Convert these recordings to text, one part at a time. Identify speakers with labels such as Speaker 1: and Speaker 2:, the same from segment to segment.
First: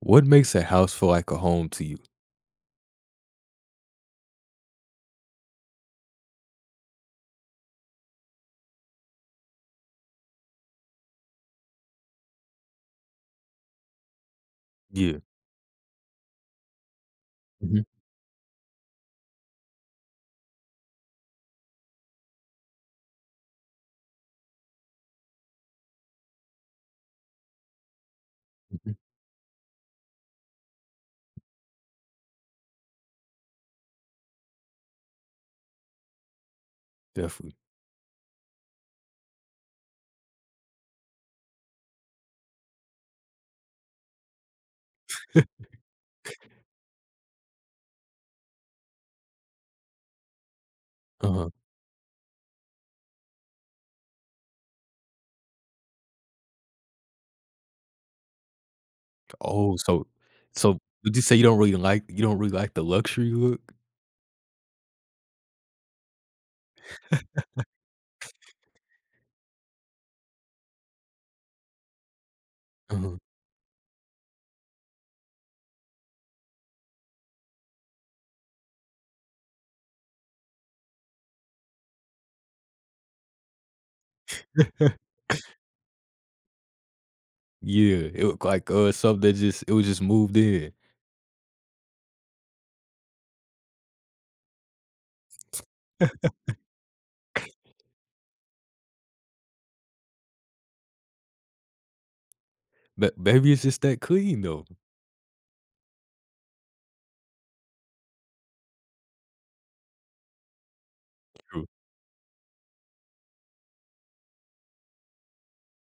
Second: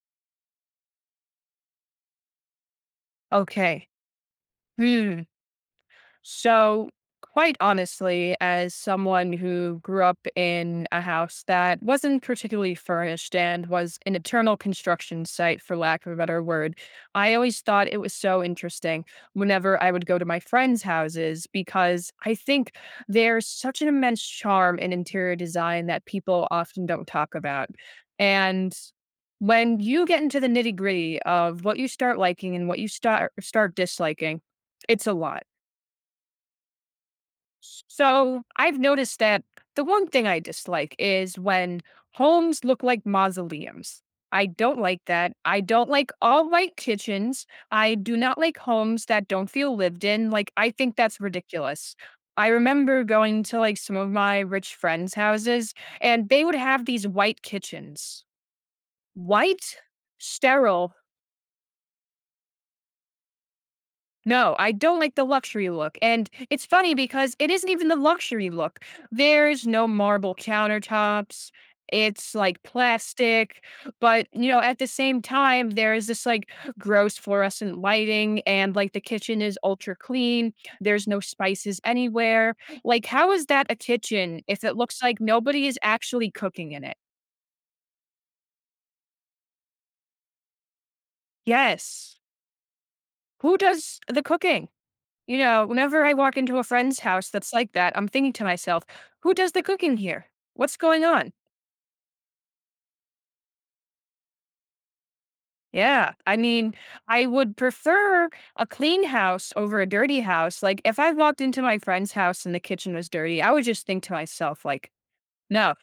Speaker 1: What makes a house feel like a home to you?
Speaker 2: Okay. Hmm. So, quite honestly, as someone who grew up in a house that wasn't particularly furnished and was an eternal
Speaker 1: Yeah.
Speaker 2: construction site, for lack of a better word, I always
Speaker 1: Mhm,
Speaker 2: thought it was so interesting whenever I would go to my friends' houses because I think there's such an immense charm in interior design that people often don't talk about. And
Speaker 1: mhm.
Speaker 2: when you get into the nitty gritty of what you start liking and what you start disliking, it's a lot.
Speaker 1: Definitely.
Speaker 2: So I've noticed that the one thing I dislike is when homes look like mausoleums. I don't like that. I don't like all white kitchens. I do not like homes that don't feel lived in. Like, I think that's
Speaker 1: Uh-huh.
Speaker 2: ridiculous. I remember going to like some of my rich friends' houses and they would have these white kitchens,
Speaker 1: Oh,
Speaker 2: white,
Speaker 1: so so
Speaker 2: sterile.
Speaker 1: would you say you don't really like you don't really like the luxury look?
Speaker 2: No, I don't like the luxury look. And it's funny because it isn't even the luxury look. There's no marble countertops. It's like
Speaker 1: Uh-huh.
Speaker 2: plastic, but you know, at the same time, there is this like gross fluorescent lighting, and like the kitchen is ultra clean. There's no spices anywhere. Like, how is that a kitchen if it looks like nobody is actually cooking in it?
Speaker 1: Yeah, it looked like, something that just it was just moved in.
Speaker 2: Yes. Who does the cooking? You know, whenever I walk into a friend's house that's like that, I'm thinking to myself, who does the cooking here? What's going on?
Speaker 1: But maybe it's just that clean though.
Speaker 2: Yeah. I mean, I would prefer a clean house over a dirty house. Like, if I walked into
Speaker 1: True.
Speaker 2: my friend's house and the kitchen was dirty, I would just think to myself, like, no,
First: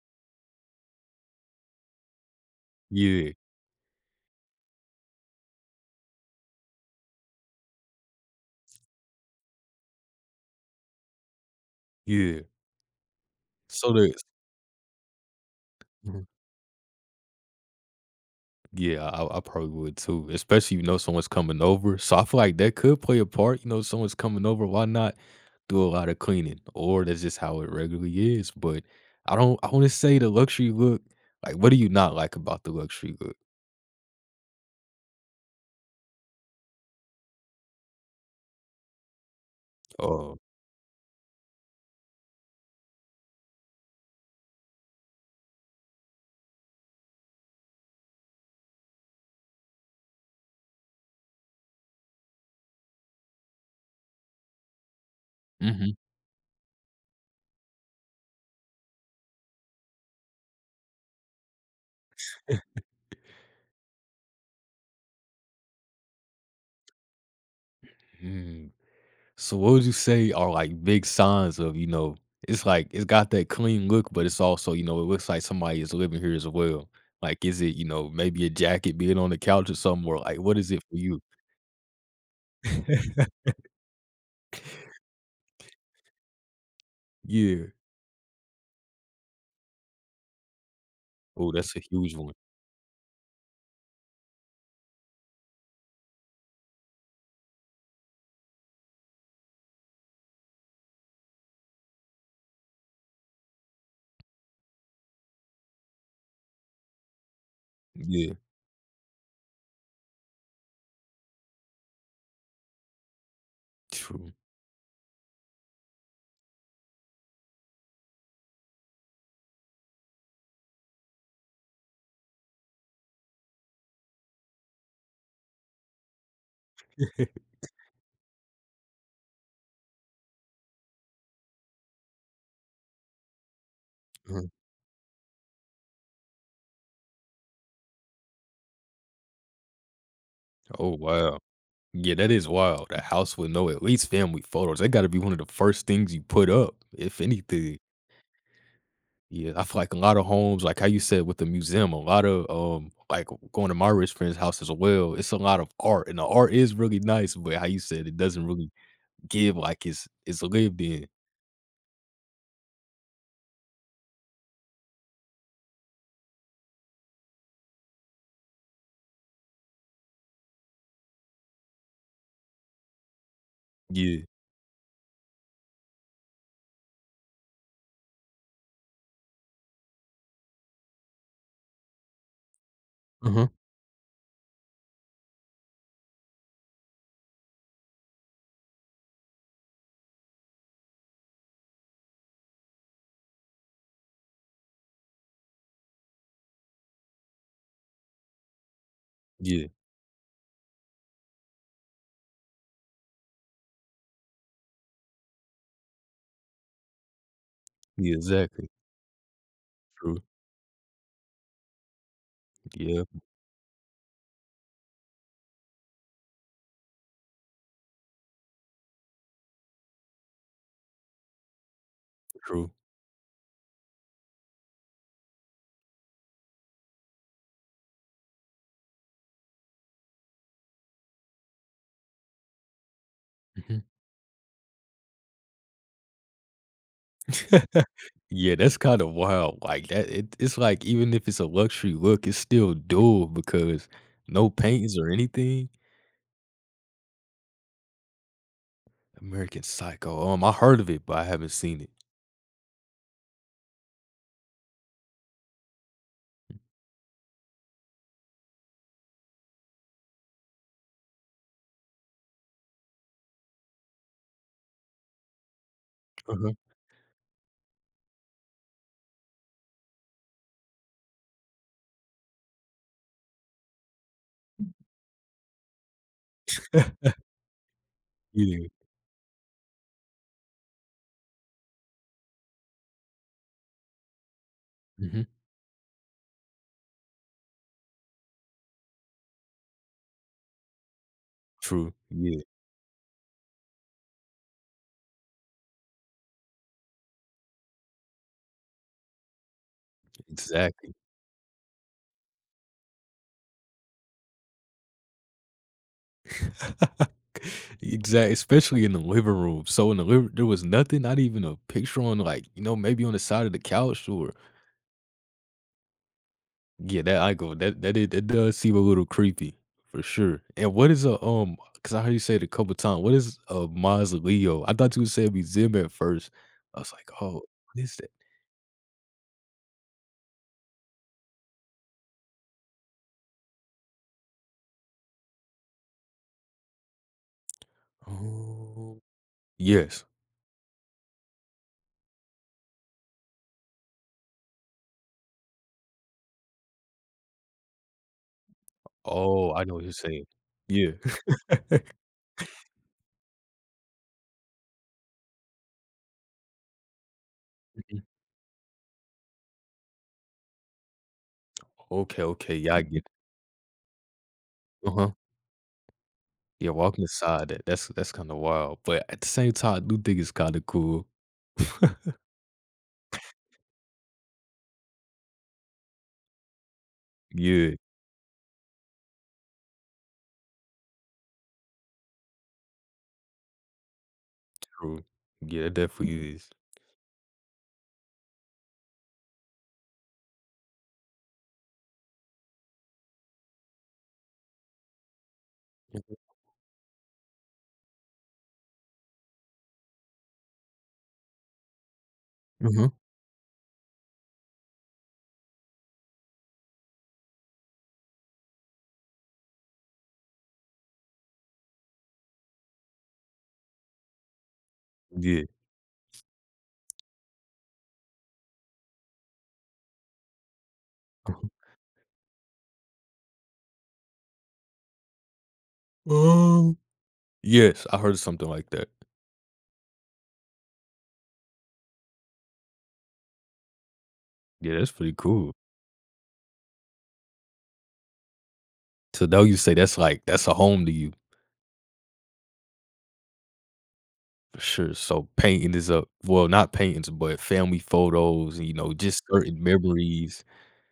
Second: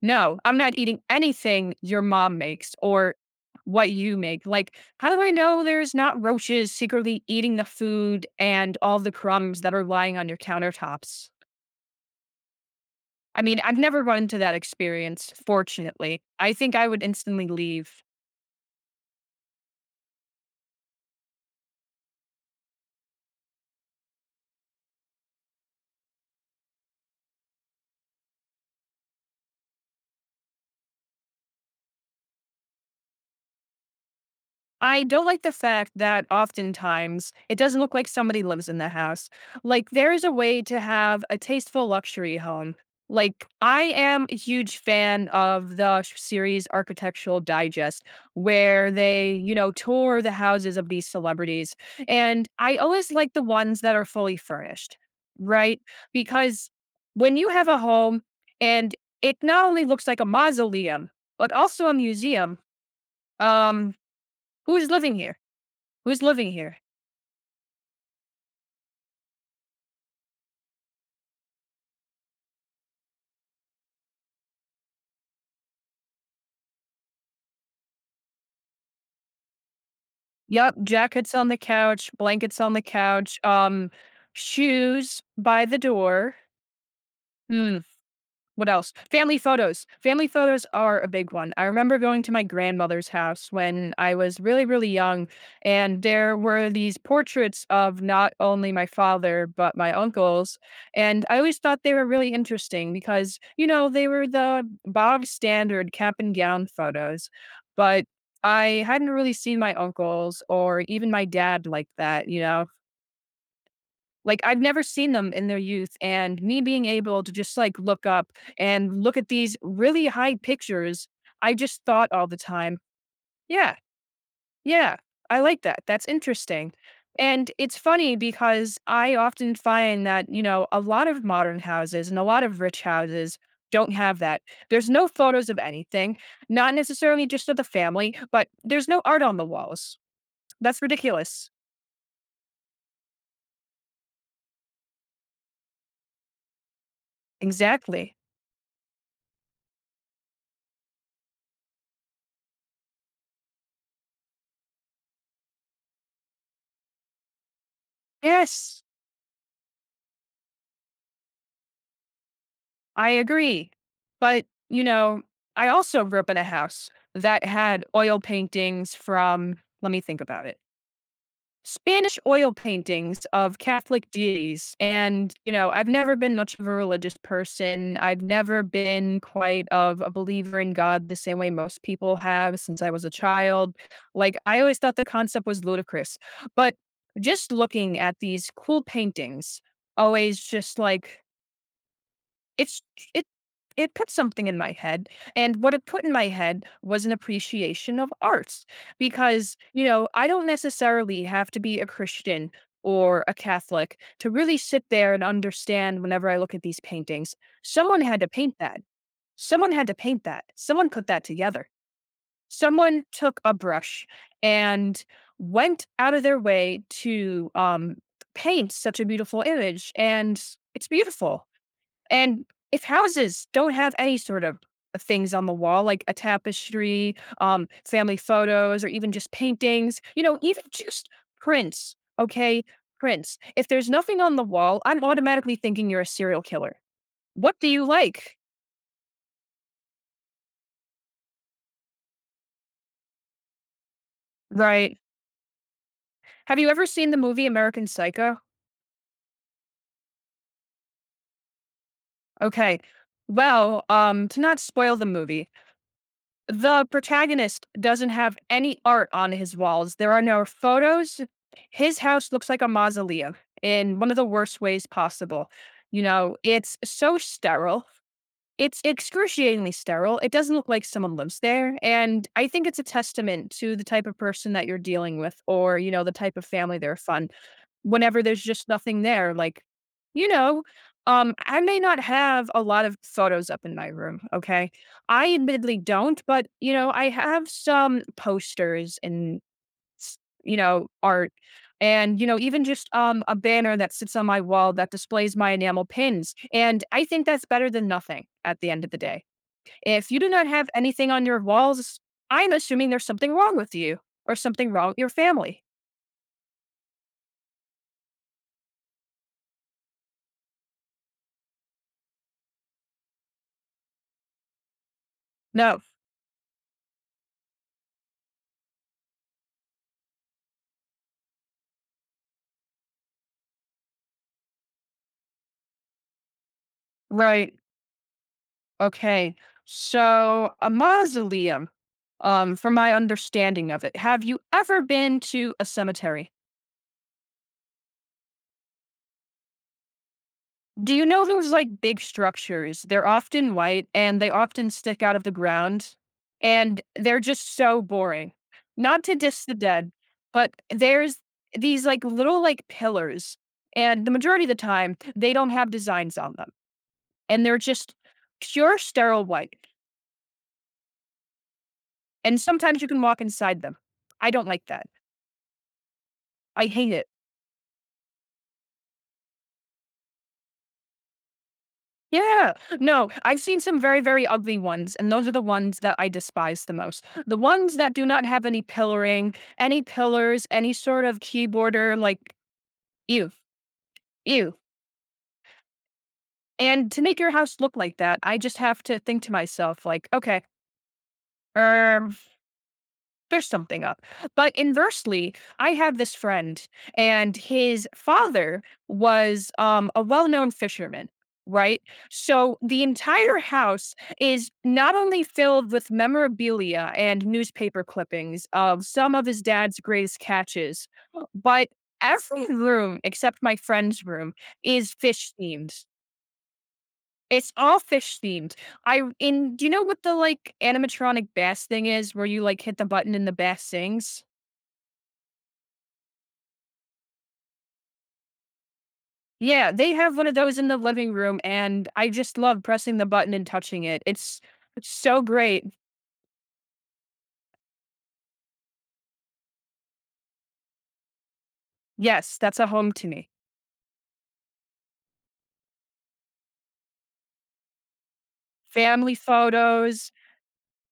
Speaker 2: no, I'm not eating anything your mom makes or
Speaker 1: Yeah,
Speaker 2: what you make. Like, how do I know there's not roaches secretly eating the food and all the crumbs that are lying on your countertops?
Speaker 1: yeah.
Speaker 2: I mean, I've
Speaker 1: So
Speaker 2: never run
Speaker 1: there's
Speaker 2: into that experience, fortunately. I think I would instantly leave.
Speaker 1: Yeah, I probably would too, especially if you know someone's coming over. So I feel like that could play a part. You know, someone's coming over, why not do a lot of cleaning? Or that's just how it regularly is. But I don't I want to say the luxury look, like what do you not like about the luxury look?
Speaker 2: I don't like the fact that oftentimes it doesn't look like somebody lives in the house. Like, there is a
Speaker 1: Oh.
Speaker 2: way to have a tasteful luxury home. Like, I am a huge fan of the series Architectural Digest, where they, you know, tour the houses of these celebrities. And I always like the ones that are fully furnished, right?
Speaker 1: Mhm.
Speaker 2: Because when you have a home and it not only looks like a mausoleum, but also a museum, um, who is living here? Who's living here?
Speaker 1: Mm. So what would you say are like big signs of, you know, it's like it's got that clean look, but it's also, you know, it looks like somebody is living here as well. Like, is it, you know, maybe a jacket being on the couch or somewhere? Like, what is
Speaker 2: Yep,
Speaker 1: it for you?
Speaker 2: jackets on the couch, blankets on the couch, shoes by the door.
Speaker 1: Yeah.
Speaker 2: Hmm. What else? Family photos. Family photos are a big
Speaker 1: Oh,
Speaker 2: one. I
Speaker 1: that's a
Speaker 2: remember
Speaker 1: huge
Speaker 2: going to
Speaker 1: one.
Speaker 2: my grandmother's house when I was really, really young, and there were these portraits of not only my father, but my uncles. And I always thought they were really interesting because, you know, they were the bog standard cap and gown photos. But
Speaker 1: Yeah.
Speaker 2: I hadn't really seen my uncles or even my dad like that, you know?
Speaker 1: True.
Speaker 2: Like, I've never seen them in their youth, and me being able to just, like, look up and look at these really high pictures, I just thought all the time, "Yeah, yeah, I like that, that's interesting." And it's funny because I often find that, you know, a lot of modern houses and a lot of rich houses don't have that.
Speaker 1: Mhm.
Speaker 2: There's no photos of anything, not necessarily just of the family, but there's no art on the walls. That's
Speaker 1: Oh, wow.
Speaker 2: ridiculous.
Speaker 1: Yeah, that is wild. A house with no at least family photos. That gotta be one of the first things you put up, if anything.
Speaker 2: Exactly.
Speaker 1: Yeah, I feel like a lot of homes, like how you said with the museum, a lot of like going to my rich friend's house as well. It's a lot of art, and the art is really nice, but how you said it doesn't really
Speaker 2: Yes.
Speaker 1: give like it's lived in.
Speaker 2: I agree. But, you know, I also grew up in a house that had oil paintings from, let me think about it, Spanish oil paintings of Catholic
Speaker 1: Yeah.
Speaker 2: deities. And, you know, I've never been much of a religious person. I've never been quite of a believer in God the same way most people have since I was a
Speaker 1: Uh huh.
Speaker 2: child. Like, I always thought the concept was ludicrous. But just looking at these cool paintings always just it's it it put something in my head, and what it put in my head was an appreciation of arts, because,
Speaker 1: Yeah.
Speaker 2: you know, I don't necessarily have to be a Christian or a Catholic to really sit there and understand whenever I look at these paintings. Someone
Speaker 1: Yeah.
Speaker 2: had to paint
Speaker 1: Exactly.
Speaker 2: that. Someone had to
Speaker 1: True.
Speaker 2: paint that. Someone put that together.
Speaker 1: Yeah.
Speaker 2: Someone took a brush and went out of their way to, paint such a beautiful image, and it's beautiful. And
Speaker 1: True.
Speaker 2: if houses don't have any sort of things on the wall, like a tapestry, family photos, or even just paintings, you know, even just prints, okay? Prints. If
Speaker 1: Mhm.
Speaker 2: there's nothing on the wall, I'm automatically thinking you're a serial killer. What do you like?
Speaker 1: Yeah, that's kinda wild, like, that it's like, even if it's a luxury look, it's still dual because no paintings
Speaker 2: Right.
Speaker 1: or anything?
Speaker 2: Have you ever seen the movie American Psycho?
Speaker 1: American Psycho, I heard of it, but I haven't seen it.
Speaker 2: Okay. Well, to not spoil the movie, the protagonist doesn't have any art on his walls. There are no photos. His house looks like a mausoleum in one of the worst ways possible. You know,
Speaker 1: Uh-huh.
Speaker 2: it's so sterile. It's excruciatingly sterile. It doesn't look like someone lives there. And I think it's a testament to the type of person that you're dealing with or, you know, the type of family they're fun whenever there's
Speaker 1: Yeah,
Speaker 2: just nothing there, like, you know, I may not have a lot of photos up in my room, okay?
Speaker 1: mhm,
Speaker 2: I admittedly don't, but, you know, I have some posters and, s- you know, art
Speaker 1: true,
Speaker 2: and, you know,
Speaker 1: yeah,
Speaker 2: even just a banner that sits on my wall that displays my enamel pins. And I think that's better than nothing at the end of the day. If you do not have
Speaker 1: exactly.
Speaker 2: anything on your walls, I'm assuming there's something wrong with you or something wrong with your family.
Speaker 1: Exactly. Especially in the living room, so in the living, there was nothing, not even a picture on, like, you know, maybe on the side of the couch or
Speaker 2: No,
Speaker 1: yeah, that I go that that it does seem a little creepy for sure. And what is a? Because I heard you say it a couple times. What is a mausoleo? I thought you would say museum at first. I was like, oh,
Speaker 2: right.
Speaker 1: what is that?
Speaker 2: Okay. So a mausoleum, from my understanding of it, have you ever been to a cemetery?
Speaker 1: Oh, yes.
Speaker 2: Do you know those like big structures? They're often white and they often stick out of the ground and they're just so boring. Not to diss
Speaker 1: Oh,
Speaker 2: the
Speaker 1: I know what
Speaker 2: dead,
Speaker 1: you're saying.
Speaker 2: but
Speaker 1: Yeah.
Speaker 2: there's these like little like pillars and the majority of the time they don't have designs on them and they're just
Speaker 1: Mhm.
Speaker 2: pure sterile white.
Speaker 1: Okay.
Speaker 2: And
Speaker 1: Okay. Yeah, I
Speaker 2: sometimes you
Speaker 1: get.
Speaker 2: can
Speaker 1: It.
Speaker 2: walk inside them. I don't like that.
Speaker 1: Uh huh.
Speaker 2: I
Speaker 1: Yeah,
Speaker 2: hate
Speaker 1: walking
Speaker 2: it.
Speaker 1: inside that that's kind of wild. But at the same time, I do think it's kind of cool.
Speaker 2: Yeah. No, I've seen some very, very ugly ones, and those are the ones that I despise the most. The
Speaker 1: Yeah.
Speaker 2: ones that do not have any pillaring, any pillars, any sort of keyboarder, like, ew, ew.
Speaker 1: True. Yeah, it definitely is.
Speaker 2: And to make your house look like that, I just have to think to myself, like, okay, um, fish something up. But inversely, I have this
Speaker 1: Mhm.
Speaker 2: friend, and his father was a well known fisherman, right? So the
Speaker 1: Mhm.
Speaker 2: entire house is not only filled with memorabilia and newspaper clippings of some of his dad's greatest catches, but every room except my friend's room is fish
Speaker 1: Yeah.
Speaker 2: themed. It's all fish themed. I in do you know what the like animatronic bass thing is where you like hit the button and the bass sings?
Speaker 1: Uh-huh. Yes, I heard something like that.
Speaker 2: Yeah, they have one of those in the living room, and I just love pressing the button and touching it.
Speaker 1: Yeah,
Speaker 2: It's
Speaker 1: that's pretty
Speaker 2: so
Speaker 1: cool.
Speaker 2: great.
Speaker 1: So now you say that's like that's a home to you
Speaker 2: Yes, that's a home to me.
Speaker 1: for sure. So painting is a well, not paintings, but family photos, you know,
Speaker 2: Family
Speaker 1: just certain
Speaker 2: photos,
Speaker 1: memories.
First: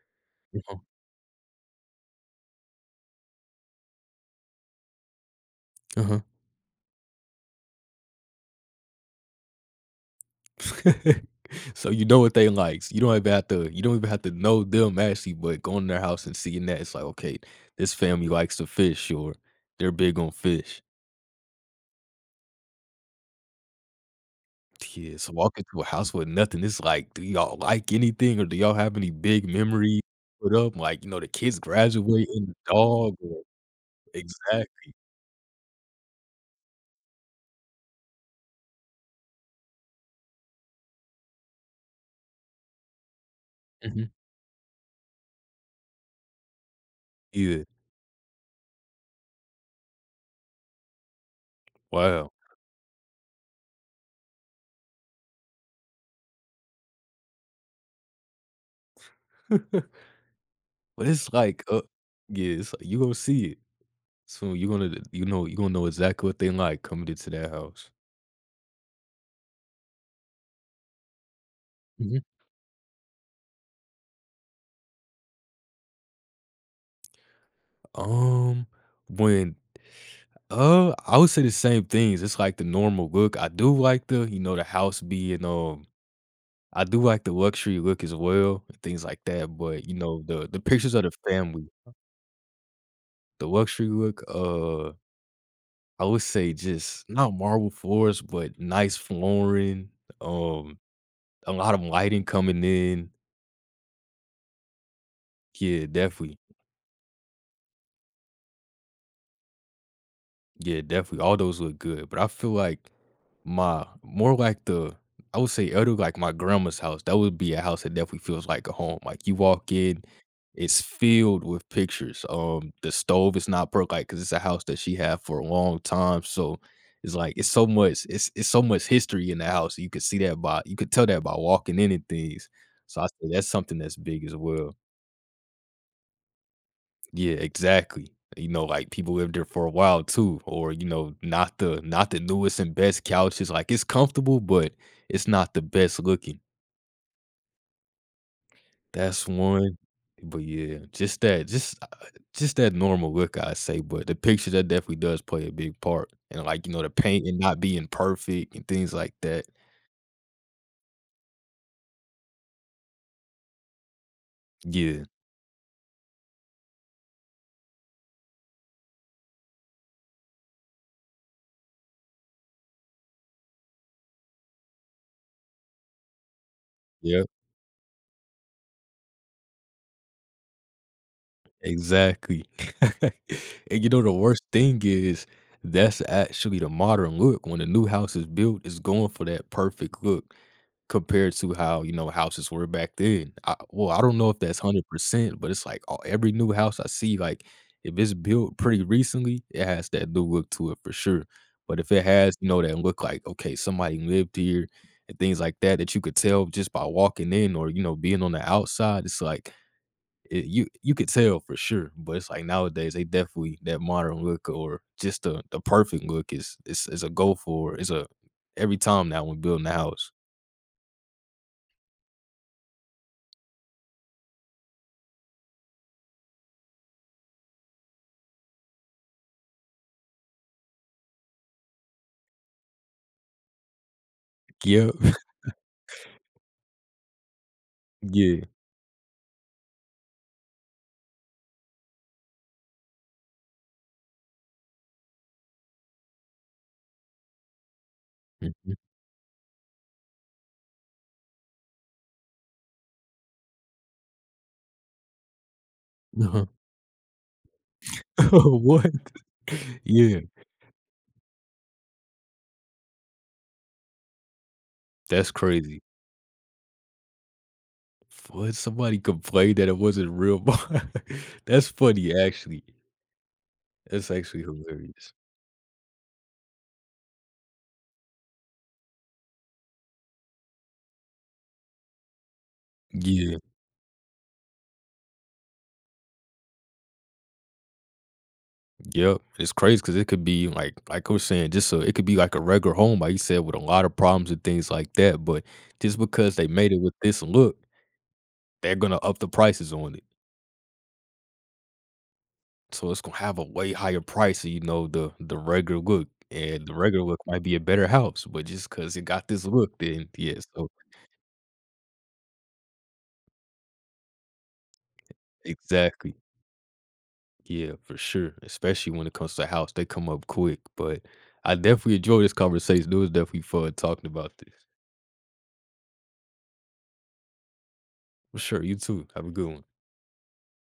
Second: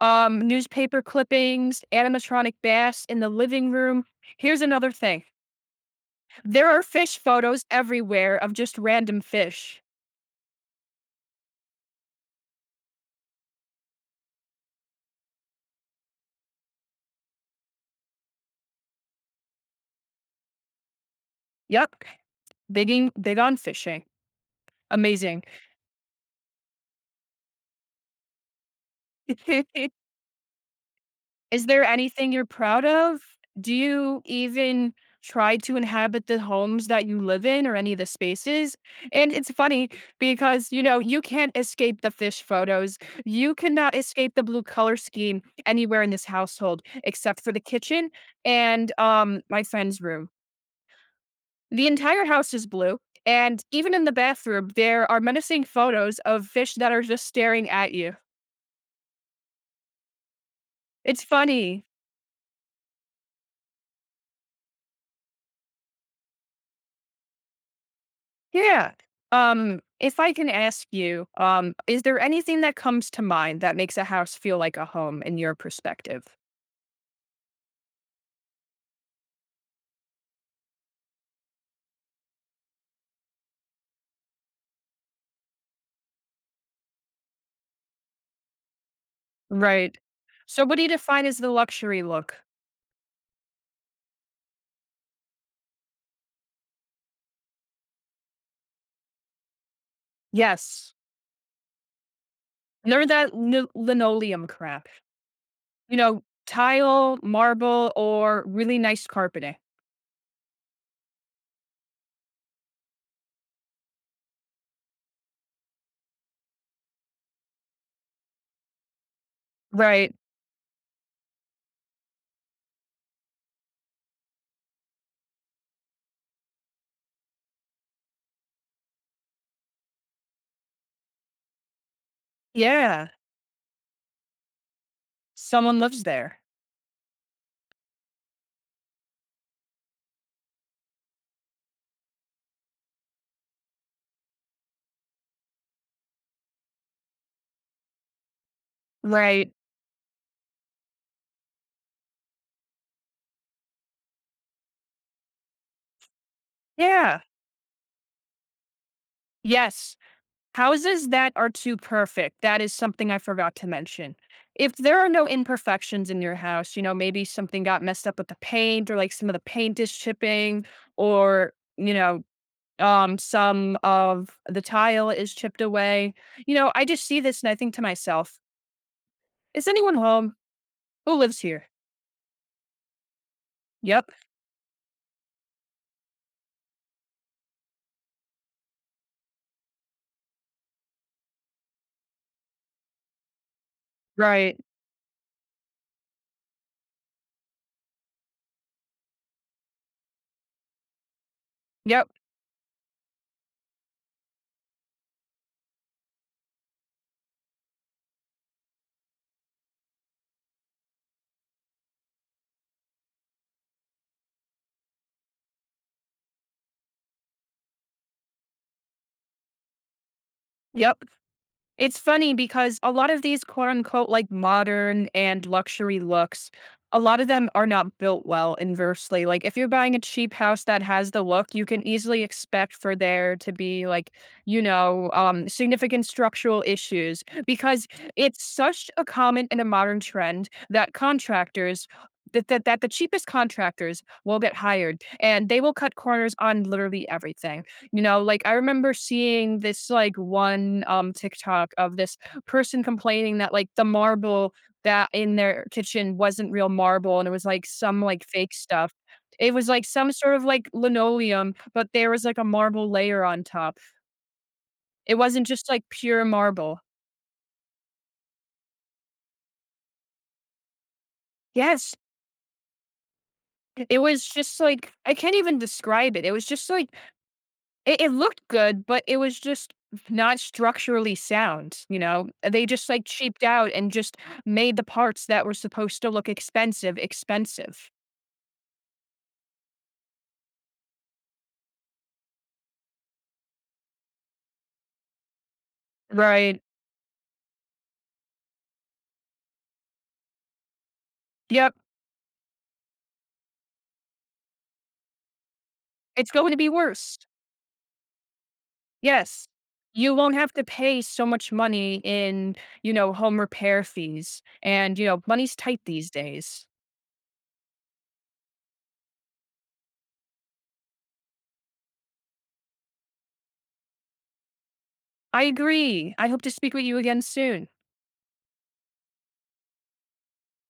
Speaker 1: Uh-huh.
Speaker 2: newspaper clippings, animatronic bass in the living room. Here's another thing.
Speaker 1: Uh-huh.
Speaker 2: There are fish photos everywhere of just random fish.
Speaker 1: So you know what they likes. You don't even have to you don't even have to know them actually, but going to their house and seeing that it's like, okay, this family likes to fish or they're big on fish.
Speaker 2: Yep. Bigging big on fishing.
Speaker 1: Yes,
Speaker 2: Amazing.
Speaker 1: walk into a house with nothing, it's like, do y'all like anything or do y'all have any big memories? Put up? Like, you know, the kids
Speaker 2: Is there anything you're
Speaker 1: graduating, the
Speaker 2: proud
Speaker 1: dog
Speaker 2: of?
Speaker 1: or
Speaker 2: Do you
Speaker 1: exactly.
Speaker 2: even try to inhabit the homes that you live in or any of the spaces? And it's funny because, you know, you can't escape the fish photos. You cannot
Speaker 1: Mhm.
Speaker 2: escape the blue color scheme anywhere in this household except for the
Speaker 1: Yeah,
Speaker 2: kitchen and my friend's room. The entire
Speaker 1: wow.
Speaker 2: house is blue. And even in the bathroom, there are menacing photos of fish that are just staring at you.
Speaker 1: But
Speaker 2: It's
Speaker 1: it's like,
Speaker 2: funny.
Speaker 1: yeah, it's like, you gonna see it. So you're gonna you're gonna know exactly what they like coming into that house.
Speaker 2: Yeah. If I can ask you, is there
Speaker 1: Mhm.
Speaker 2: anything that comes to mind that makes a house feel like a home in your perspective?
Speaker 1: Um, when I would say the same things. It's like the normal look. I do like the, you know, the house being I do like the luxury look as well and things like that, but, you
Speaker 2: Right.
Speaker 1: know, the
Speaker 2: So what do you
Speaker 1: pictures of the
Speaker 2: define as the
Speaker 1: family,
Speaker 2: luxury look?
Speaker 1: the luxury look, I would say just not marble floors, but nice flooring, um,
Speaker 2: Yes.
Speaker 1: a lot of lighting coming
Speaker 2: Nor
Speaker 1: in.
Speaker 2: that linoleum crap.
Speaker 1: Yeah,
Speaker 2: You know,
Speaker 1: definitely.
Speaker 2: tile, marble, or really nice carpeting.
Speaker 1: Yeah, definitely. All those look good, but I feel like my more like the I would say other like my grandma's house. That would be a house that definitely feels like a home. Like you walk in,
Speaker 2: Right.
Speaker 1: it's filled with pictures. The stove is not broke, like because it's a house that she had for a long time. So it's like it's so much. It's so much history in the house. You could see that by you could tell that by walking in and things. So I
Speaker 2: Yeah.
Speaker 1: say that's something that's big as well.
Speaker 2: Someone lives there.
Speaker 1: Yeah, exactly. You know, like people lived there for a while too, or you know, not the newest and best couches. Like it's comfortable, but it's not the best looking. That's
Speaker 2: Right.
Speaker 1: one. But yeah, just that normal look, I say. But the picture that definitely does play a big part, and like you know, the
Speaker 2: Yeah.
Speaker 1: paint and not being perfect and things like that.
Speaker 2: Yes. Houses that are too perfect, that is something I forgot to mention. If there
Speaker 1: Yeah,
Speaker 2: are no imperfections in your house, you know, maybe something got messed up with the paint or like some of the paint is chipping or, you know, some of the tile is chipped away. You know, I just see
Speaker 1: yeah.
Speaker 2: this and I think to myself, is anyone home? Who lives here?
Speaker 1: Exactly. And you know the
Speaker 2: Yep.
Speaker 1: worst thing is that's actually the modern look. When a new house is built, it's going for that perfect look compared to how, you know, houses were back then. Well, I don't know if
Speaker 2: Right.
Speaker 1: that's 100%, but it's like all, every new house I see, like if it's built pretty recently, it has that new look to it for sure. But if it
Speaker 2: Yep.
Speaker 1: has, you know, that look like, okay, somebody lived here and things like that, that you could tell just by walking in or, you know, being on the outside, it's like, you could tell for sure, but it's like nowadays they definitely that modern look or just the perfect look is a go for. It's a every time now when building a house.
Speaker 2: Yep. It's funny because a lot of these quote unquote like modern and luxury looks, a lot of them are not built well inversely. Like if you're buying a cheap house that has the look, you can easily expect for there to be like, you
Speaker 1: Yep.
Speaker 2: know, significant structural issues because
Speaker 1: Yeah.
Speaker 2: it's such a common and a modern trend that contractors that the cheapest contractors will get hired and they will cut corners on literally everything. You know, like I
Speaker 1: Mhm.
Speaker 2: remember seeing this like one TikTok of this person complaining that like the marble that in their kitchen
Speaker 1: Uh-huh.
Speaker 2: wasn't real marble and it was like some like fake
Speaker 1: What?
Speaker 2: stuff. It was like some
Speaker 1: Yeah.
Speaker 2: sort of like linoleum, but there was like a marble layer on top. It
Speaker 1: That's
Speaker 2: wasn't just
Speaker 1: crazy.
Speaker 2: like pure marble.
Speaker 1: What? Somebody complained that it wasn't real. That's
Speaker 2: Yes.
Speaker 1: funny, actually.
Speaker 2: It
Speaker 1: That's
Speaker 2: was
Speaker 1: actually
Speaker 2: just like
Speaker 1: hilarious.
Speaker 2: I can't even describe it. It was just like it looked good, but it was just not structurally sound, you know? They just, like,
Speaker 1: Yeah.
Speaker 2: cheaped out and just made the parts that were supposed to look expensive, expensive.
Speaker 1: Yep, it's crazy because it could be like I was saying, just so it could be like a regular home, like you said, with a lot of problems and things like that. But just because they
Speaker 2: Right.
Speaker 1: made it with this look, they're gonna up the prices on it,
Speaker 2: Yep.
Speaker 1: so it's gonna have a way higher price. Than, you know, the regular look,
Speaker 2: It's going to
Speaker 1: and
Speaker 2: be
Speaker 1: the regular
Speaker 2: worse.
Speaker 1: look might be a better house, but just because it got this
Speaker 2: Yes.
Speaker 1: look, then
Speaker 2: You won't
Speaker 1: yeah,
Speaker 2: have to
Speaker 1: so
Speaker 2: pay so much money in, you know, home repair fees, and, you know, money's tight these
Speaker 1: exactly,
Speaker 2: days.
Speaker 1: yeah, for sure. Especially when it comes to house, they come up quick. But I definitely enjoy this conversation. It was definitely fun talking about this.
Speaker 2: I agree. I hope to speak with you again soon.
Speaker 1: For sure, you too. Have a good one.